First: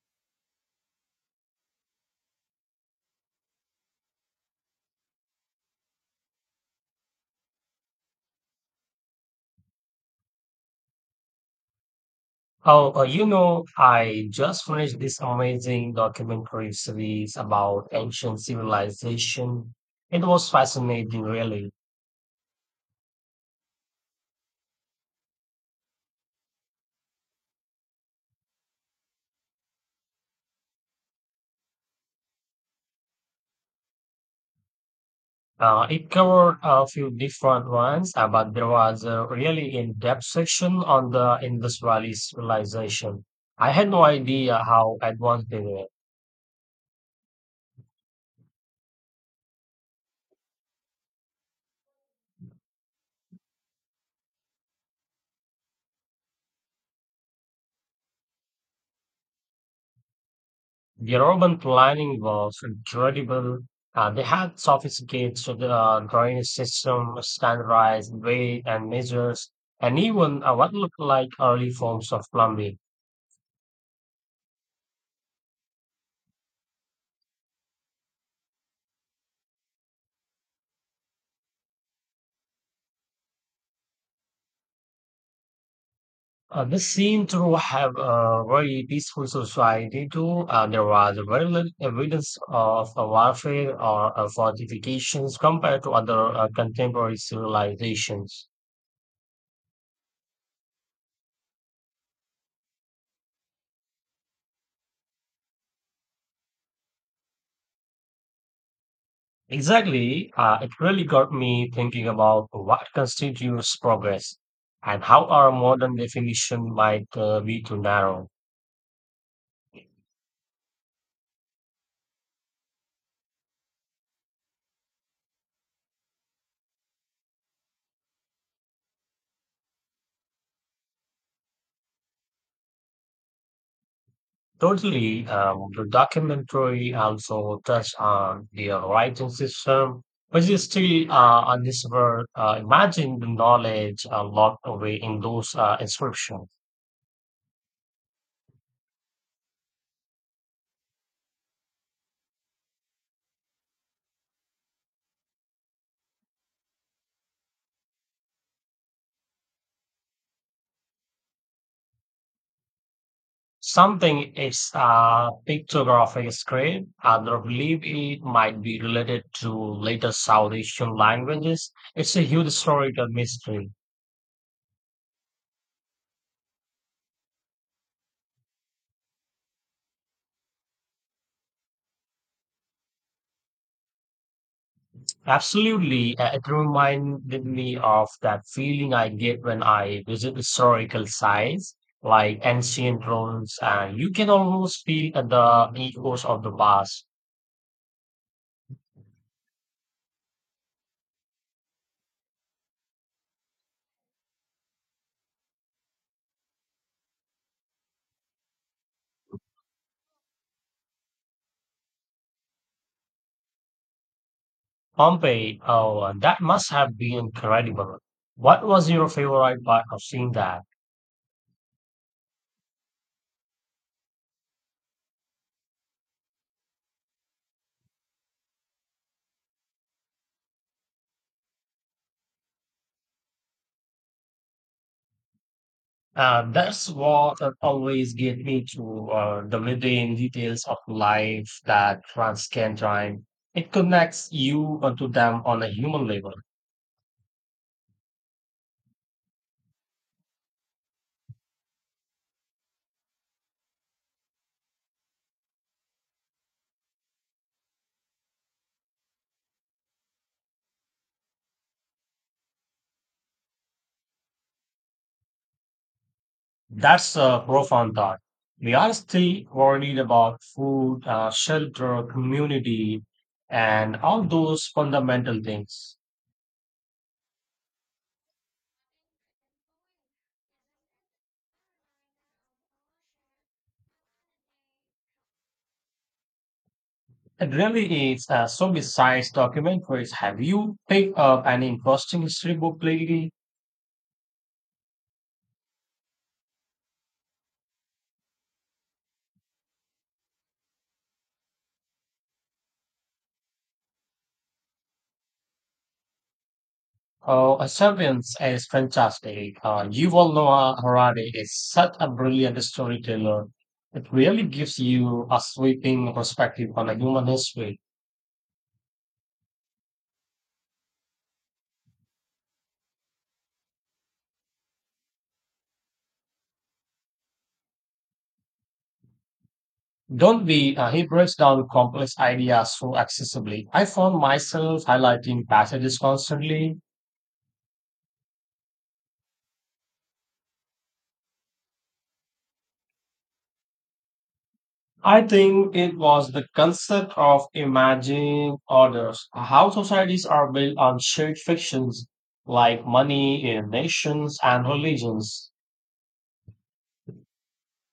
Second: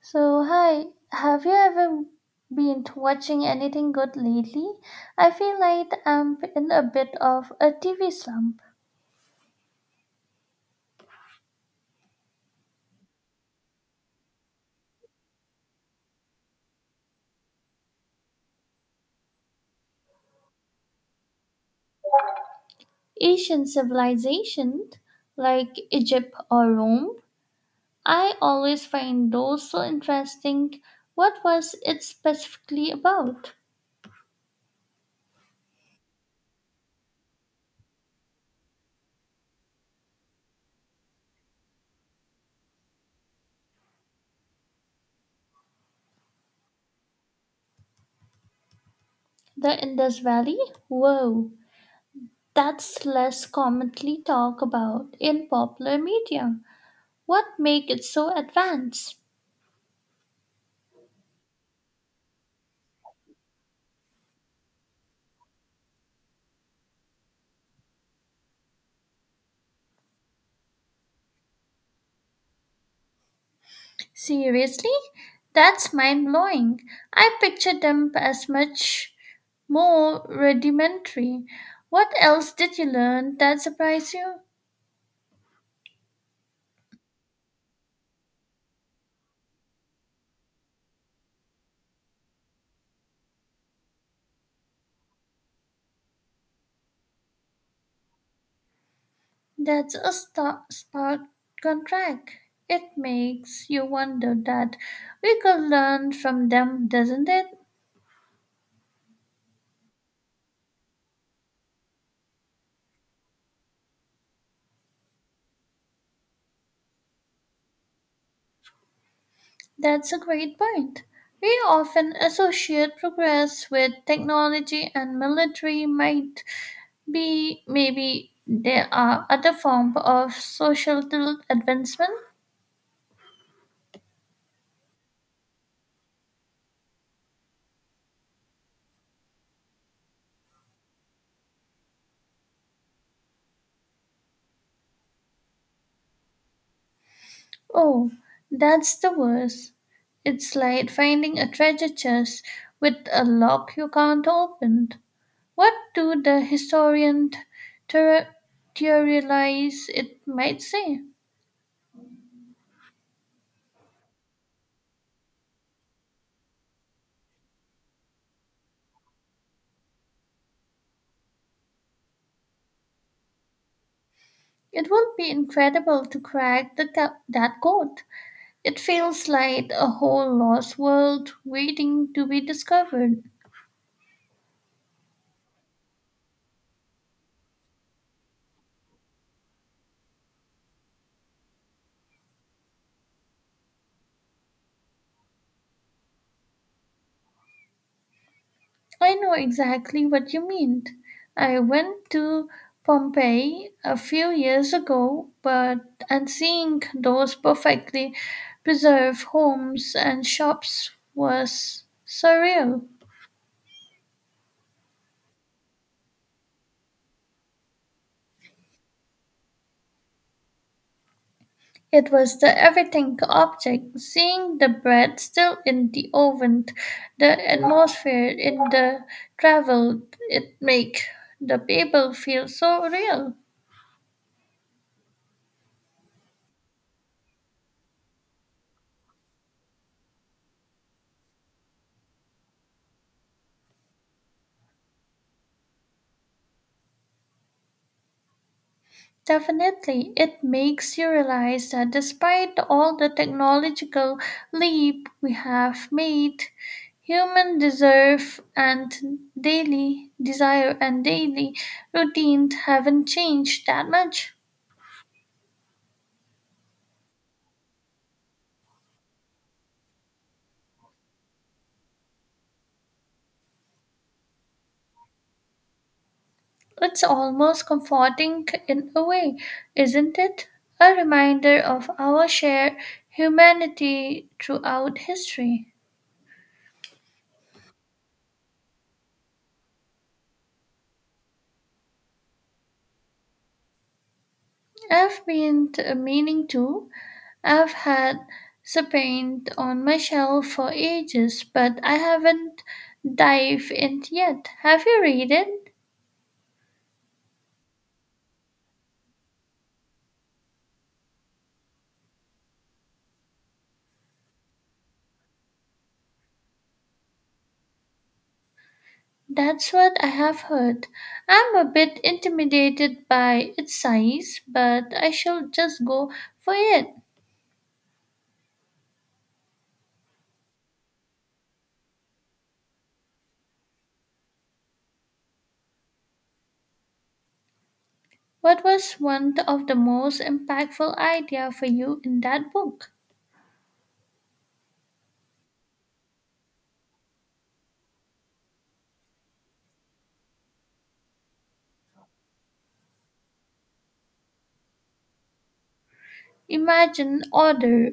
So, hi, have you ever been watching anything good lately? I feel like I'm in a bit of a TV slump. I just finished this amazing documentary series about ancient civilization. It was fascinating, really. Asian civilizations like Egypt or Rome, I always find those so interesting. What was it specifically about? It covered a few different ones, but there was a really in-depth section on the Indus Valley civilization. I had no idea how advanced they were. The Indus Valley? Whoa, that's less commonly talked about in popular media. What makes it so advanced? The urban planning was incredible. They had sophisticated drainage system, standardized weight and measures, and even what looked like early forms of plumbing. Seriously? That's mind blowing. I pictured them as much more rudimentary. What else did you learn that surprised you? They seemed to have a very peaceful society too. There was very little evidence of warfare or fortifications compared to other contemporary civilizations. That's a stark contract. It makes you wonder that we could learn from them, doesn't it? Exactly. It really got me thinking about what constitutes progress, and how our modern definition might be too narrow. That's a great point. We often associate progress with technology and military might, B. Maybe there are other forms of societal advancement. Totally. The documentary also touched on the writing system, which is still undiscovered. Imagine the knowledge locked away in those inscriptions. Oh, that's the worst. It's like finding a treasure chest with a lock you can't open. What do the historian theor- theorize it might say? Something is a picture of a scrape. Others believe it might be related to later South Asian languages. It's a huge historical mystery. It would be incredible to crack the that code. It feels like a whole lost world waiting to be discovered. Absolutely, it reminded me of that feeling I get when I visit historical sites like ancient ruins, and you can almost feel the echoes of the past. I know exactly what you mean. I went to Pompeii a few years ago, but and seeing those perfectly preserved homes and shops was surreal. Pompeii, oh, that must have been incredible. What was your favorite part of seeing that? It was the everything object, seeing the bread still in the oven, the atmosphere in the travel it make the people feel so real. That's what always get me to the mundane details of life that France can join. It connects you to them on a human level. Definitely, it makes you realize that despite all the technological leap we have made, human deserve and daily desire and daily routine haven't changed that much. That's a profound thought. We are still worried about food, shelter, community, and all those fundamental things. It's almost comforting in a way, isn't it? A reminder of our shared humanity throughout history. It really is. So, besides documentaries, have you picked up any interesting history book lately? I've been meaning to I've had Spain on my shelf for ages, but I haven't dived in yet. Have you read it? Oh, Serbians is fantastic. Yuval Noah Harari is such a brilliant storyteller. It really gives you a sweeping perspective on a human history. That's what I have heard. I'm a bit intimidated by its size, but I shall just go for it. Don't be, he breaks down complex ideas so accessibly. I found myself highlighting passages constantly. What was one of the most impactful idea for you in that book? I think it was the concept of imagining orders, how societies are built on shared fictions like money, nations, and religions. Imagine order.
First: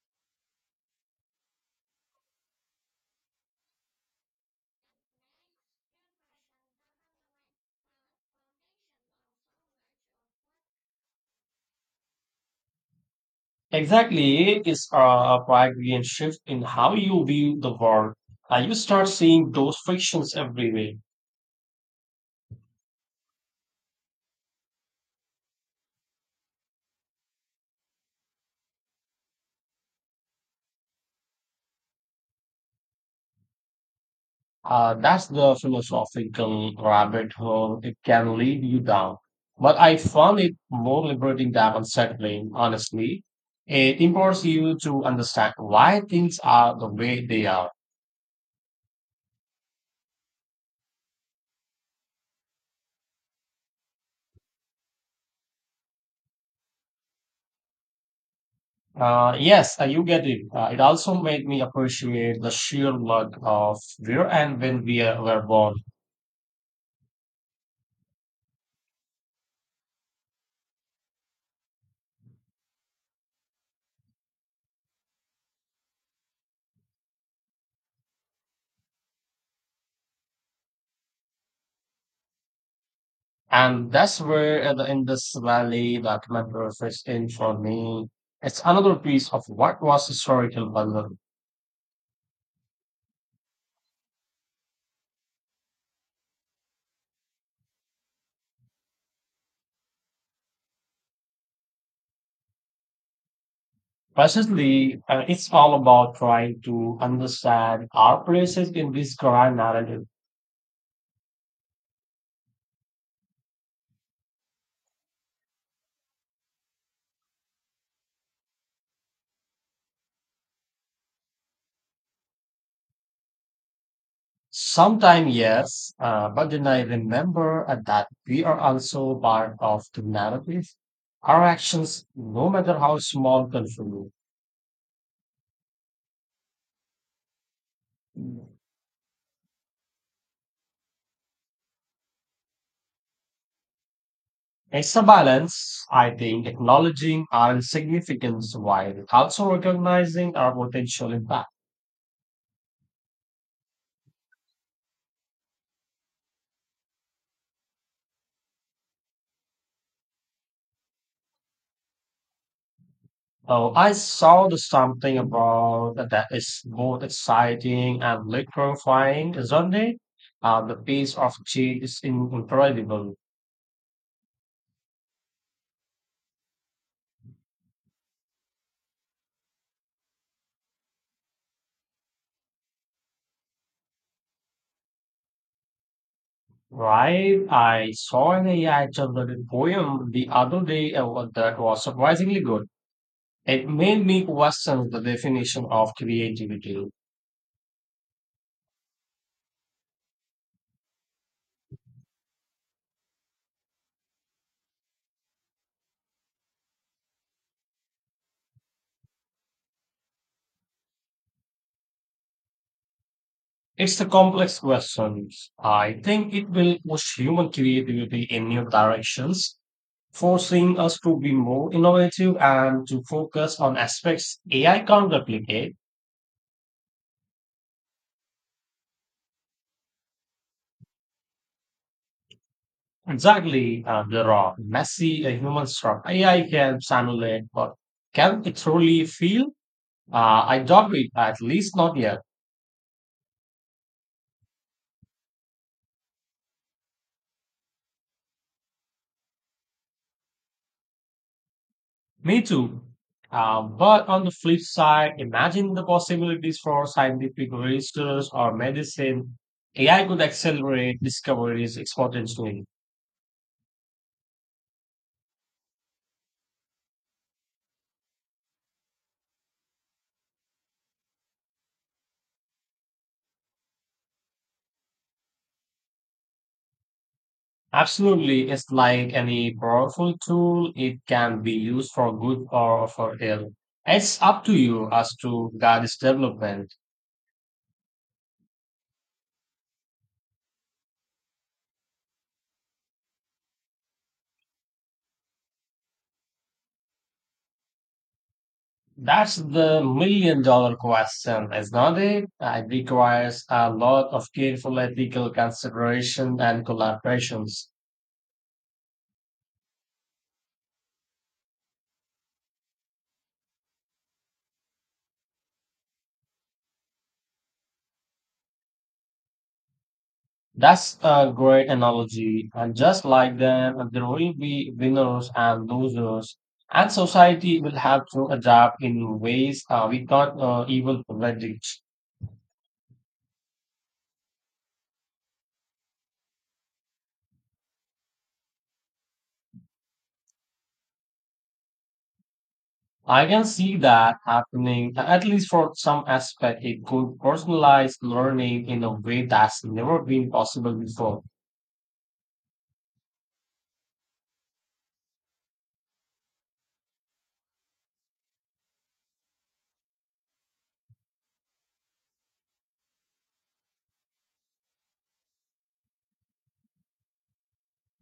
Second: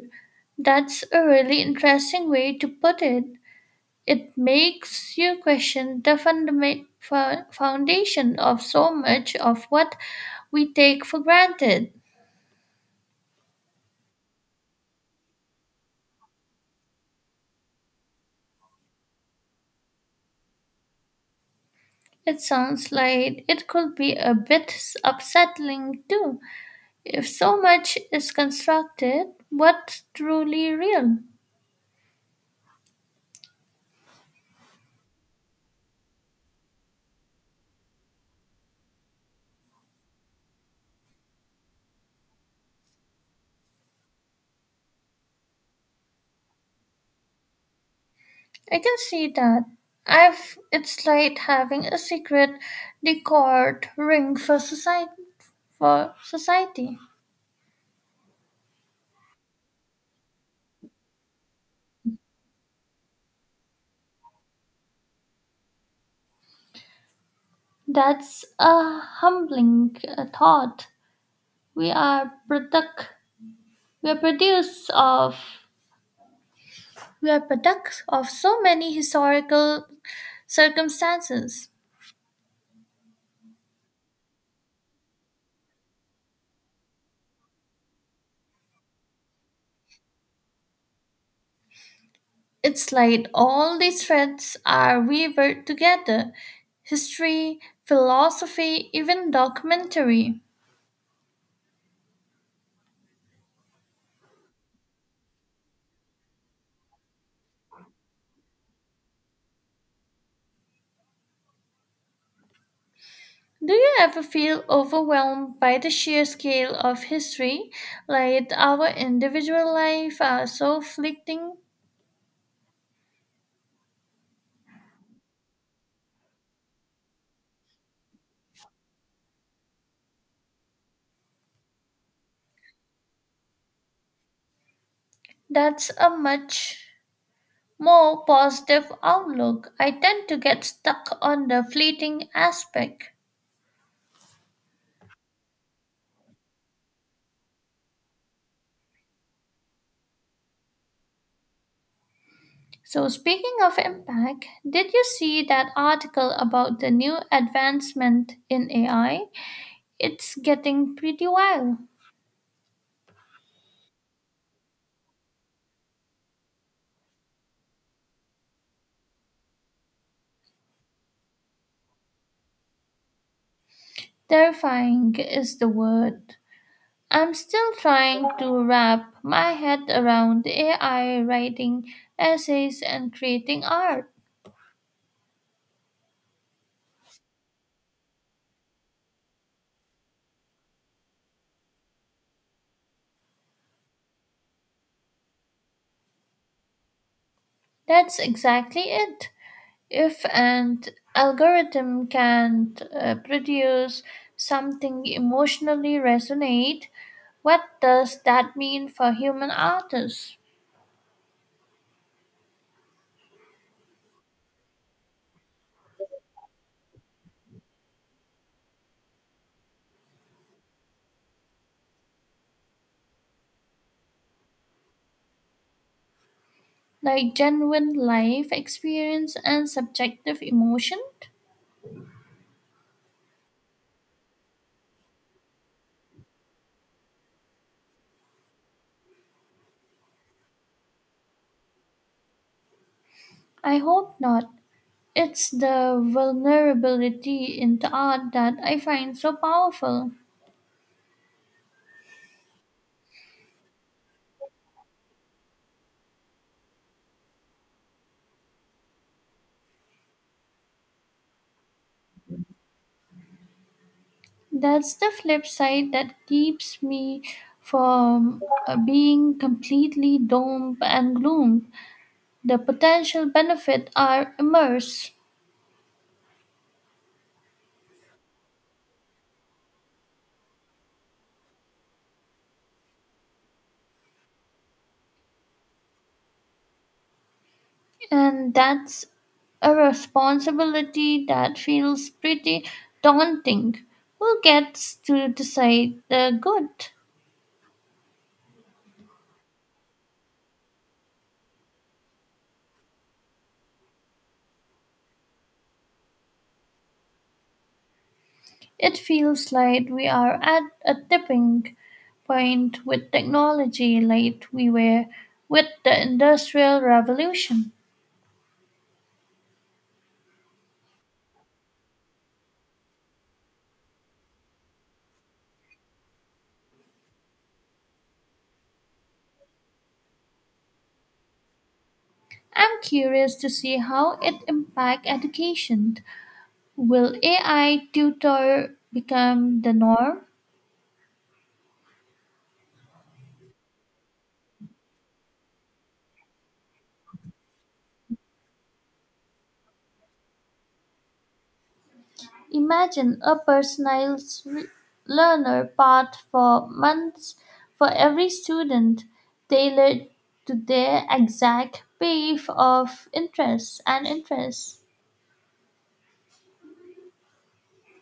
That's a really interesting way to put it. It makes you question the fundament, foundation of so much of what we take for granted. Exactly, it is a Pythagorean shift in how you view the world. You start seeing those frictions everywhere. It sounds like it could be a bit upsetting too. If so much is constructed, what's truly real? That's the philosophical rabbit hole it can lead you down. But I found it more liberating than unsettling, honestly. It empowers you to understand why things are the way they are. I can see that. I've it's like having a secret decored ring for society for society. Yes, you get it. It also made me appreciate the sheer luck of where and when were born. That's a humbling thought. We are product we are products of we are products of so many historical circumstances. And that's where the Indus Valley documentary fits in for me. It's another piece of what was historical value. It's like all these threads are weaved together. History, philosophy, even documentary. Precisely, it's all about trying to understand our places in this grand narrative. Do you ever feel overwhelmed by the sheer scale of history? Like our individual life are so fleeting? Sometimes, yes, but then I remember that we are also part of the narrative. Our actions, no matter how small, contribute. That's a much more positive outlook. I tend to get stuck on the fleeting aspect. It's a balance, I think, acknowledging our significance while also recognizing our potential impact. So, speaking of impact, did you see that article about the new advancement in AI? It's getting pretty wild. Oh, I saw the something about that is both exciting and electrifying, isn't it? The pace of change is incredible, Terrifying is the word. I'm still trying to wrap my head around AI writing essays and creating art. right? I saw an AI generated poem the other day that was surprisingly good. It made me question the definition of creativity. That's exactly it. If an algorithm can't produce something emotionally resonate, what does that mean for human artists, It's a complex question. I think it will push human creativity in new directions, forcing us to be more innovative and to focus on aspects AI can't replicate. like genuine life experience and subjective emotion? Exactly, the raw, messy human struck. AI can simulate, but can it truly feel? I doubt it, at least not yet. I hope not. It's the vulnerability in the art that I find so powerful. Me too. But on the flip side, imagine the possibilities for scientific research or medicine. AI could accelerate discoveries exponentially. That's the flip side that keeps me from being completely doom and gloom. The potential benefits are immense, Absolutely, it's like any powerful tool. It can be used for good or for ill. It's up to you as to guide its development. and that's a responsibility that feels pretty daunting. Who gets to decide the good? That's the million dollar question, isn't it? It requires a lot of careful ethical consideration and collaborations. It feels like we are at a tipping point with technology, like we were with the Industrial Revolution. That's a great analogy. And just like them, there will be winners and losers. And society will have to adapt in ways we can't even predict. I'm curious to see how it impacts education. Will AI tutor become the norm? I can see that happening, at least for some aspect. It could personalize learning in a way that's never been possible before. Imagine a personalized learner path for months for every student, tailored to their exact brief of interests and interests.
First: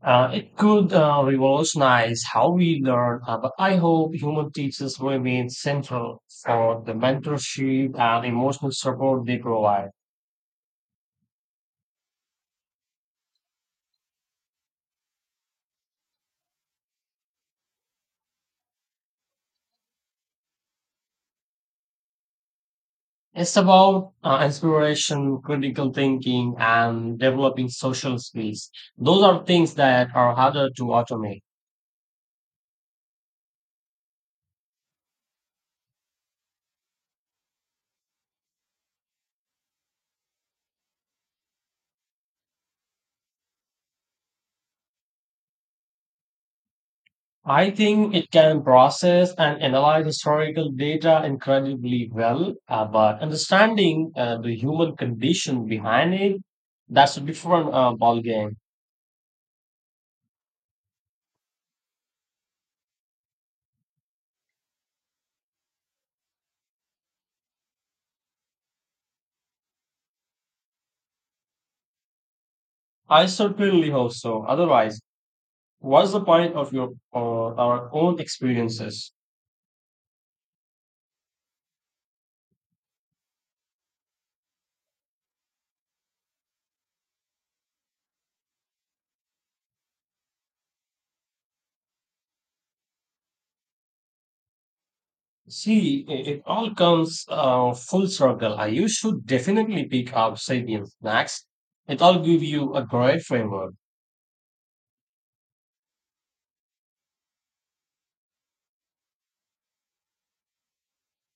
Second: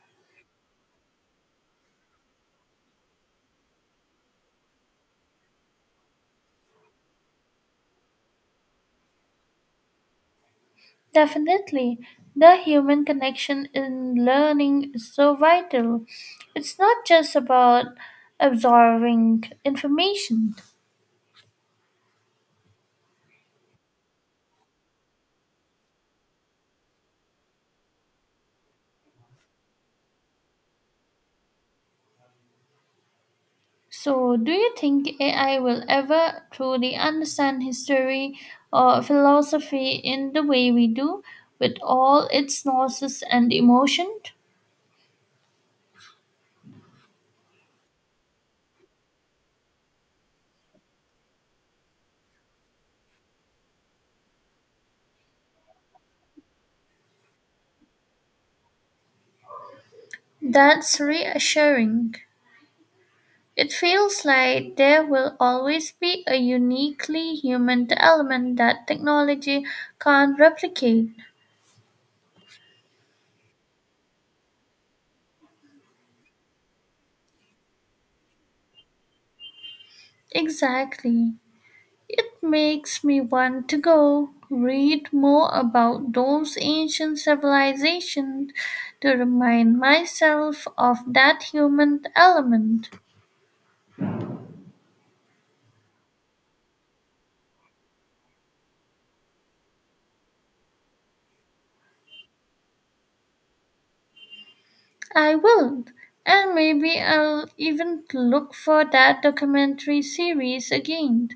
It could revolutionize how we learn, but I hope human teachers remain central for the mentorship and emotional support they provide. Definitely, the human connection in learning is so vital. It's not just about absorbing information. It's about inspiration, critical thinking, and developing social skills. Those are things that are harder to automate. So, do you think AI will ever truly understand history or philosophy in the way we do, with all its nuances and emotion? I think it can process and analyze historical data incredibly well, but understanding the human condition behind it, that's a different ballgame. That's reassuring. It feels like there will always be a uniquely human element that technology can't replicate. I certainly hope so. Otherwise, what's the point of your our own experiences? Exactly. It makes me want to go read more about those ancient civilizations to remind myself of that human element. See, it all comes full circle. You should definitely pick up Sabian Snacks. It all give you a great framework. I will, and maybe I'll even look for that documentary series again.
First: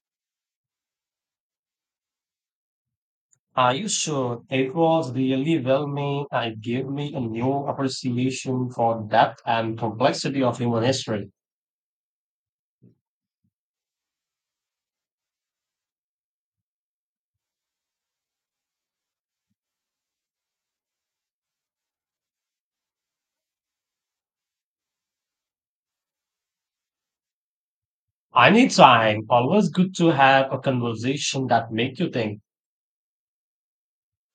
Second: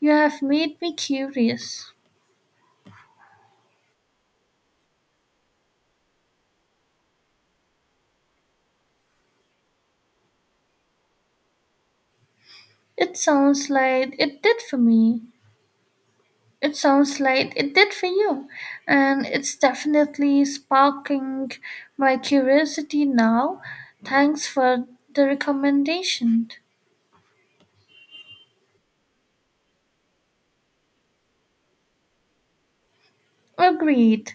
You have made me curious. Are you sure? It was really well made, and it gave me a new appreciation for depth and complexity of human history. It sounds like it did for me. It sounds like it did for you, and it's definitely sparking my curiosity now. Thanks for the recommendation. Anytime, always good to have a conversation that make you think. Agreed.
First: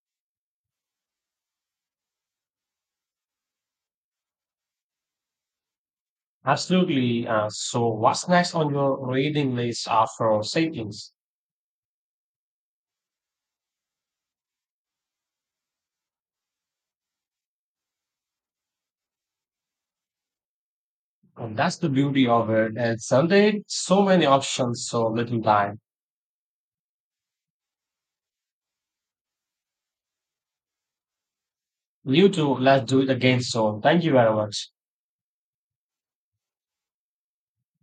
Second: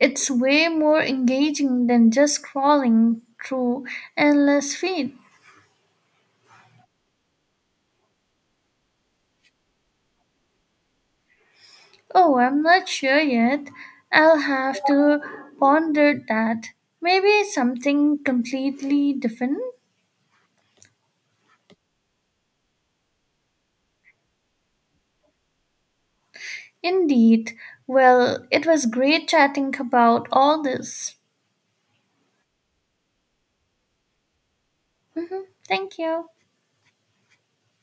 It's way more engaging than just scrolling through endless feed. Absolutely. So, what's next on your reading list after Sapiens? Oh, I'm not sure yet. I'll have to ponder that. Maybe something completely different? And that's the beauty of it. And someday, so many options, so little time. Indeed. Well, it was great chatting about all this. You too, let's do it again soon. Thank you very much. Thank you.